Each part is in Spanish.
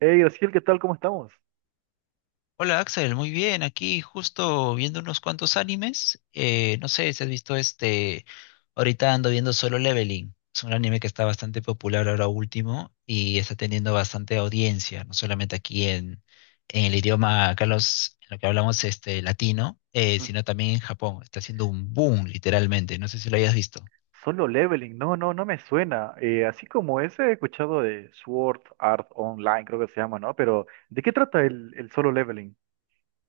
Hey, Graciel, ¿qué tal? ¿Cómo estamos? Hola Axel, muy bien, aquí justo viendo unos cuantos animes. No sé si has visto ahorita ando viendo Solo Leveling. Es un anime que está bastante popular ahora último y está teniendo bastante audiencia, no solamente aquí en el idioma, Carlos, en lo que hablamos este, latino, Mm, sino también en Japón. Está haciendo un boom, literalmente. No sé si lo hayas visto. Solo leveling, no, no, no me suena. Así como ese he escuchado de Sword Art Online, creo que se llama, ¿no? Pero, ¿de qué trata el solo leveling?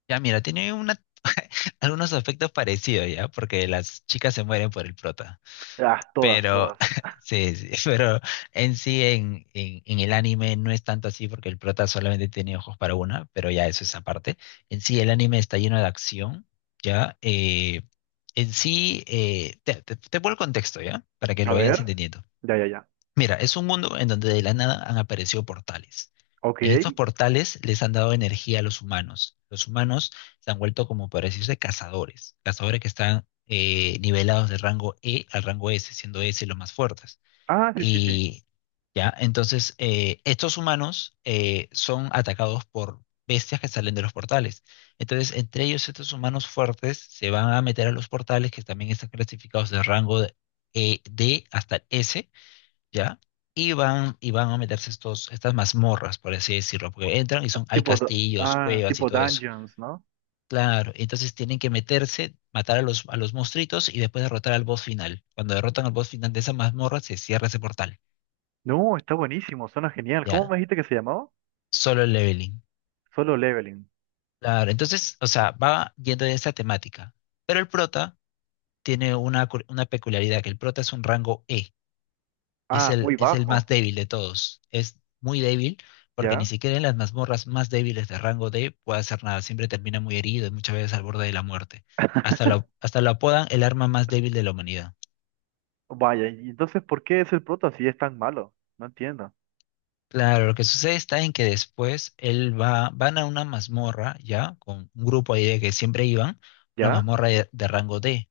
Ya, mira, algunos aspectos parecidos ya, porque las chicas se mueren por el prota. Ah, todas, Pero, todas. sí, sí, pero en sí, en el anime no es tanto así porque el prota solamente tiene ojos para una, pero ya eso es aparte. En sí, el anime está lleno de acción, ¿ya? Te pongo el contexto, ¿ya? Para que A lo vayas ver. entendiendo. Ya, ya, ya. Mira, es un mundo en donde de la nada han aparecido portales. Ok. En estos portales les han dado energía a los humanos. Los humanos se han vuelto como para decirse cazadores, cazadores que están nivelados de rango E al rango S, siendo S los más fuertes. Ah, sí, sí, sí. Y ya, entonces estos humanos son atacados por bestias que salen de los portales. Entonces, entre ellos estos humanos fuertes se van a meter a los portales que también están clasificados D hasta S, ¿ya? Y van a meterse estas mazmorras, por así decirlo, porque entran y Ah, son, hay castillos, ah, cuevas y tipo todo eso. dungeons, ¿no? Claro, entonces tienen que meterse, matar a los monstruitos y después derrotar al boss final. Cuando derrotan al boss final de esa mazmorra, se cierra ese portal, No, está buenísimo, suena genial. ¿Cómo ¿ya? me dijiste que se llamaba? Solo el leveling. Solo leveling. Claro, entonces, o sea, va yendo en esa temática. Pero el prota tiene una peculiaridad, que el prota es un rango E, y es Ah, muy es el más bajo, débil de todos. Es muy débil porque ni ¿ya? siquiera en las mazmorras más débiles de rango D puede hacer nada. Siempre termina muy herido y muchas veces al borde de la muerte. Hasta lo apodan el arma más débil de la humanidad. Vaya, y entonces, ¿por qué es el prota si es tan malo? No entiendo. Claro, lo que sucede está en que después él va, van a una mazmorra, ya, con un grupo ahí de que siempre iban, una ¿Ya? mazmorra de rango D,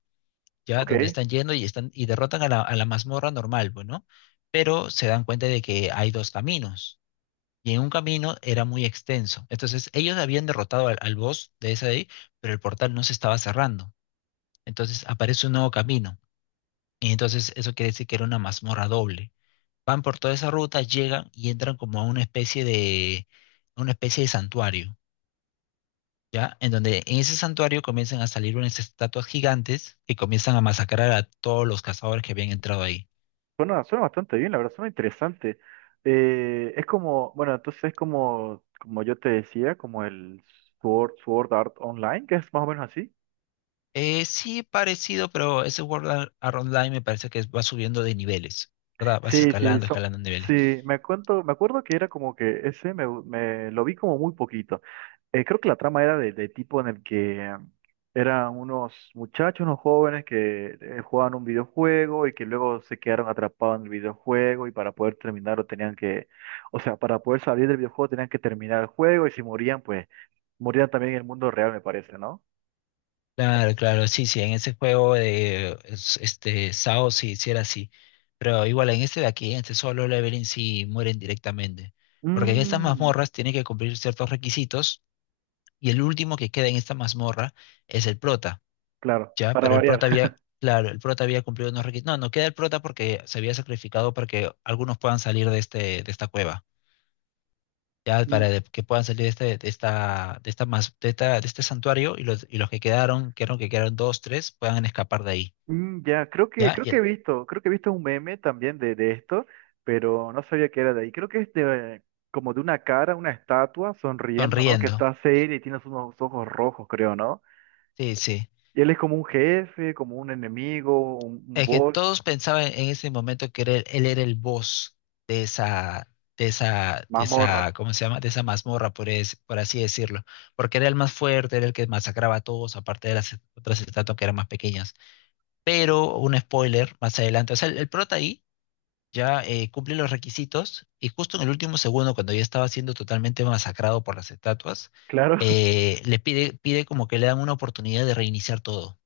ya, Ok. donde están yendo y están, y derrotan a la mazmorra normal, bueno, pero se dan cuenta de que hay dos caminos y en un camino era muy extenso. Entonces, ellos habían derrotado al boss de esa de ahí, pero el portal no se estaba cerrando. Entonces, aparece un nuevo camino. Y entonces, eso quiere decir que era una mazmorra doble. Van por toda esa ruta, llegan y entran como a una especie a una especie de santuario, ¿ya? En donde en ese santuario comienzan a salir unas estatuas gigantes que comienzan a masacrar a todos los cazadores que habían entrado ahí. Suena, suena bastante bien, la verdad, suena interesante. Es como, bueno, entonces es como, como yo te decía, como el Sword, Sword Art Online, que es más o menos así. Sí, parecido, pero ese Art Online me parece que va subiendo de niveles, ¿verdad? Vas Sí, sí, escalando, escalando niveles. sí, me cuento, me acuerdo que era como que ese me, me lo vi como muy poquito. Creo que la trama era de tipo en el que eran unos muchachos, unos jóvenes que jugaban un videojuego y que luego se quedaron atrapados en el videojuego y para poder terminarlo tenían que, o sea, para poder salir del videojuego tenían que terminar el juego y si morían, pues morían también en el mundo real, me parece, ¿no? Claro, claro, sí, sí, en ese juego de este Sao sí, sí era así. Pero igual en este de aquí, en este solo leveling sí mueren directamente. Porque en estas Mm, mazmorras tiene que cumplir ciertos requisitos y el último que queda en esta mazmorra es el prota, claro, ¿ya? para variar. Claro, el prota había cumplido unos requisitos. No, no queda el prota porque se había sacrificado para que algunos puedan salir de de esta cueva ya que puedan salir de, este, de esta, mas- de esta- de este santuario, y y los que quedaron, que eran que quedaron dos, tres, puedan escapar de ahí, Mm, ya, ¿ya? creo Y que he él visto, creo que he visto un meme también de esto, pero no sabía que era de ahí. Creo que es de, como de una cara, una estatua sonriendo, ¿no? Que sonriendo, está seria y tiene unos ojos rojos, creo, ¿no? sí, sí. Y él es como un jefe, como un enemigo, un Es que boss, todos pensaban en ese momento él era el boss de esa, de mazmorra, esa, ¿cómo se llama? De esa mazmorra, por así decirlo, porque era el más fuerte, era el que masacraba a todos, aparte de las otras estatuas que eran más pequeñas. Pero, un spoiler, más adelante, o sea, el prota ahí ya cumple los requisitos y justo en el último segundo, cuando ya estaba siendo totalmente masacrado por las estatuas, claro. Pide como que le dan una oportunidad de reiniciar todo.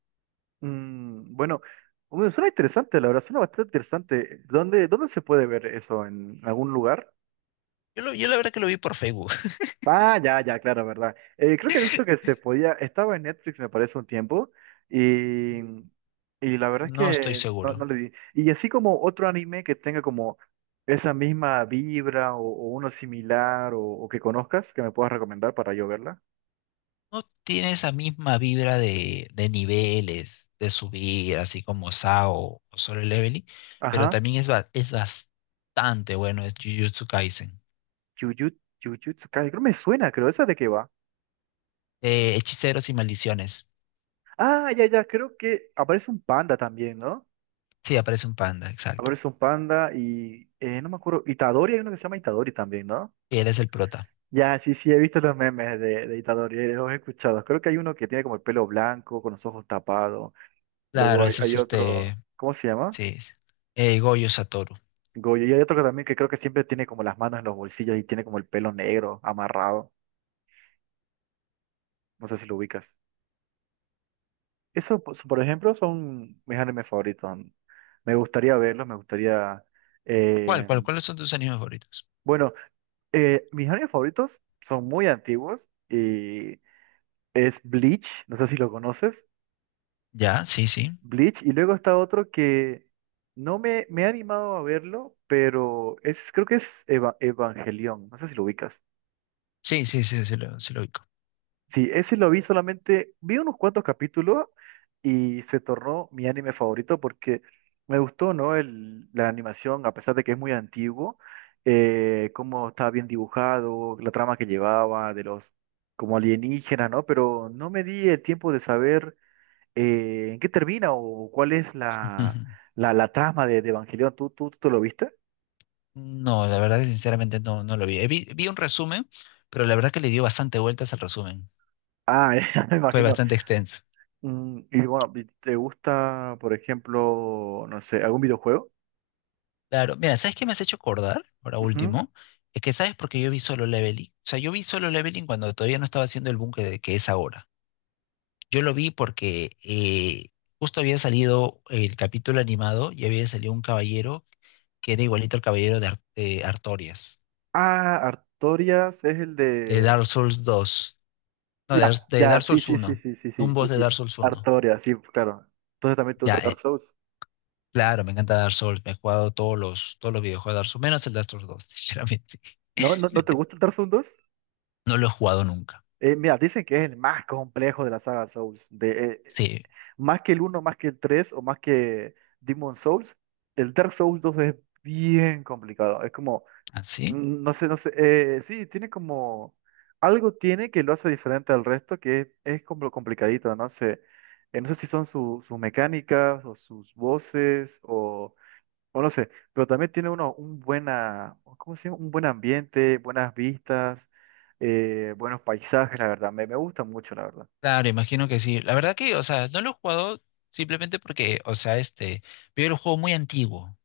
Mm, bueno, bueno, suena interesante, la verdad, suena bastante interesante. ¿Dónde, dónde se puede ver eso? ¿En algún lugar? Yo la verdad que lo vi por Facebook, Ah, ya, ya, claro, verdad. Creo que he visto que se podía, estaba en Netflix, me parece, un tiempo, y la verdad es no estoy que no, seguro. no le di. Y así como otro anime que tenga como esa misma vibra o uno similar o que conozcas, que me puedas recomendar para yo verla. No tiene esa misma vibra de niveles, de subir, así como SAO o Solo Leveling, pero Ajá, también es bastante bueno, es Jujutsu Kaisen. Jujutsu, Jujutsu Kaisen, creo me suena, creo, ¿esa de qué va? Hechiceros y maldiciones. Ah, ya, ya, creo que aparece un panda también, ¿no? Sí, aparece un panda, exacto. Aparece un panda y, no me acuerdo, Itadori, hay uno que se llama Itadori también, ¿no? Y él es el prota. Ya, sí, sí, he visto los memes de Itadori, los he escuchado. Creo que hay uno que tiene como el pelo blanco, con los ojos tapados. Luego Claro, hay, ese es hay este, otro, ¿cómo se llama? sí, Goyo Satoru. Goyo. Y hay otro que también que creo que siempre tiene como las manos en los bolsillos y tiene como el pelo negro, amarrado. No sé si lo ubicas. Eso, pues, por ejemplo, son mis animes favoritos. Me gustaría verlos, me gustaría... ¿Cuál, eh, cuál, Cuáles son tus animes favoritos? Bueno, mis animes favoritos son muy antiguos y es Bleach, no sé si lo conoces. Ya, sí, sí. Bleach y luego está otro que no me, me he animado a verlo, pero es, creo que es Evangelion, no sé si lo ubicas. Sí, sí, sí, sí lo ubico. Sí, ese lo vi solamente, vi unos cuantos capítulos y se tornó mi anime favorito porque me gustó, ¿no? El, la animación, a pesar de que es muy antiguo, cómo estaba bien dibujado, la trama que llevaba, de los como alienígenas, ¿no? Pero no me di el tiempo de saber. ¿En qué termina o cuál es Ujú. la, la, la trama de Evangelion? ¿Tú, tú, tú lo viste? No, la verdad, sinceramente, no, no lo vi. Vi un resumen, pero la verdad que le dio bastante vueltas al resumen. Ah, ya me Fue imagino. bastante extenso. Mm, y bueno, y ¿te gusta, por ejemplo, no sé, algún videojuego? Claro, mira, ¿sabes qué me has hecho acordar? Ahora Ujú. último, es que sabes por qué yo vi Solo Leveling. O sea, yo vi Solo Leveling cuando todavía no estaba haciendo el boom que es ahora. Yo lo vi porque justo había salido el capítulo animado y había salido un caballero que era igualito al de Artorias, Ah, Artorias es el de de... Dark Souls 2, no, Ya, de ya, Dark sí, Souls sí, uno, sí, sí, sí, un sí, sí, boss de Dark sí. Souls uno. Artorias, sí, claro. Entonces también te gusta Ya, Dark Souls. claro, me encanta Dark Souls, me he jugado todos los videojuegos de Dark Souls, menos el Dark Souls dos, sinceramente. ¿No, ¿no, no te gusta el Dark Souls 2? No lo he jugado nunca. Mira, dicen que es el más complejo de la saga Souls. De, Sí, más que el uno, más que el tres, o más que Demon Souls, el Dark Souls 2 es bien complicado. Es como, así. mm, no sé, no sé, sí, tiene como, algo tiene que lo hace diferente al resto, que es como complicadito, no sé. No sé si son sus mecánicas o sus voces o no sé, pero también tiene uno un buena, ¿cómo se llama? Un buen ambiente, buenas vistas, buenos paisajes, la verdad. Me gusta mucho, la verdad. Claro, imagino que sí. La verdad que, o sea, no lo he jugado simplemente porque, o sea, este, veo el juego muy antiguo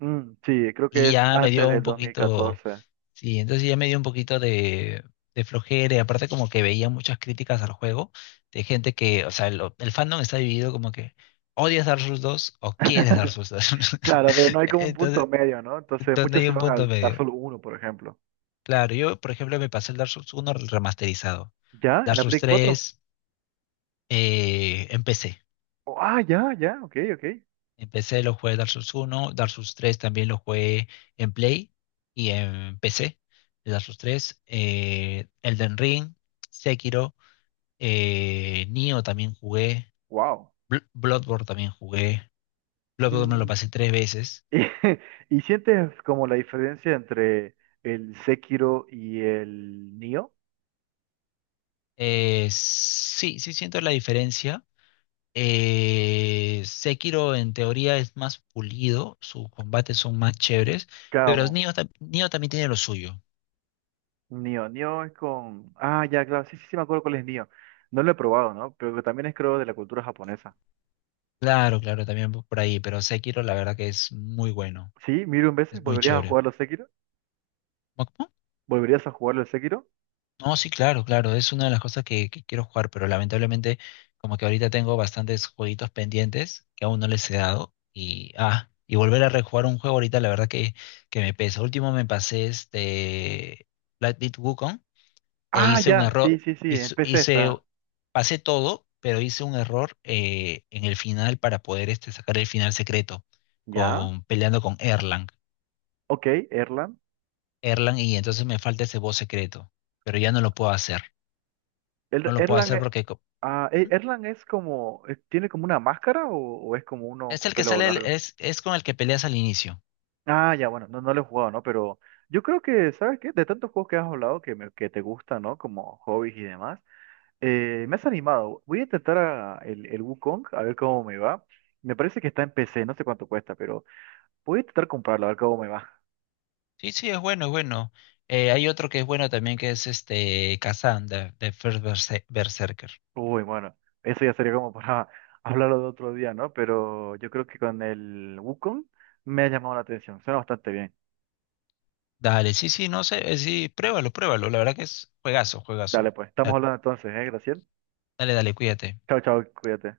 Mm, sí, creo que y es ya me antes dio del un poquito. 2014. Sí, entonces ya me dio un poquito de flojera y aparte como que veía muchas críticas al juego de gente que, o sea, el fandom está dividido como que odias Dark Souls dos o quieres Dark Souls dos, Claro, pero no hay como un punto entonces, medio, ¿no? Entonces donde muchos hay se un van punto al Dark medio. Souls uno, por ejemplo. Claro, yo por ejemplo me pasé el Dark Souls 1 remasterizado. ¿Ya? ¿En Dark la Souls Play 4? tres empecé. Oh, ah, ya, ya, ok, ok. Empecé, lo jugué Dark Souls uno, Dark Souls tres también lo jugué en Play y en PC. Dark Souls tres, Elden Ring, Sekiro. Nioh también jugué. Wow. Bloodborne también jugué. Bloodborne me lo Mm, pasé tres veces. y, ¿sientes como la diferencia entre el Sekiro y el Nioh? Sí, sí siento la diferencia. Sekiro en teoría es más pulido, sus combates son más chéveres, pero Claro, Nioh también tiene lo suyo. Nioh, Nioh es con... Ah, ya, claro, sí, sí, sí, me acuerdo cuál es Nioh. No lo he probado, ¿no? Pero que también es creo de la cultura japonesa. Claro, claro, también por ahí, pero Sekiro la verdad que es muy bueno, Sí, miro un es veces, muy ¿volverías a chévere. jugarlo Sekiro? ¿Volverías a jugarlo el Sekiro? No, sí, claro, claro, es una de las cosas que quiero jugar, pero lamentablemente como que ahorita tengo bastantes jueguitos pendientes que aún no les he dado y volver a rejugar un juego ahorita la verdad que me pesa. Último me pasé este Black Myth Wukong e Ah, hice un ya, sí, error, sí, sí, en hice, PC hice- está. pasé todo, pero hice un error en el final para poder este, sacar el final secreto ¿Ya? con peleando con Erlang. Ok, Erlan. Erlang, y entonces me falta ese boss secreto, pero ya no lo puedo hacer. No lo puedo Erlan, hacer ah, Erlan es como, ¿tiene como una máscara o es como uno es con el que pelo sale, largo? Es con el que peleas al inicio. Ah, ya, bueno, no, no lo he jugado, ¿no? Pero yo creo que, ¿sabes qué? De tantos juegos que has hablado que, que te gustan, ¿no? Como hobbies y demás, me has animado. Voy a intentar el Wukong, a ver cómo me va. Me parece que está en PC, no sé cuánto cuesta, pero voy a intentar comprarlo, a ver cómo me va. Sí, sí, es bueno, es bueno. Hay otro que es bueno también que es este Kazan de Berserker. Uy, bueno, eso ya sería como para hablarlo de otro día, ¿no? Pero yo creo que con el Wukong me ha llamado la atención. Suena bastante bien. Dale, sí, sí, no sé, sí, pruébalo, pruébalo. La verdad que es juegazo, juegazo. Dale, pues, estamos Da- hablando entonces, ¿eh, Graciela? Dale, dale, cuídate. Chao, chao, cuídate.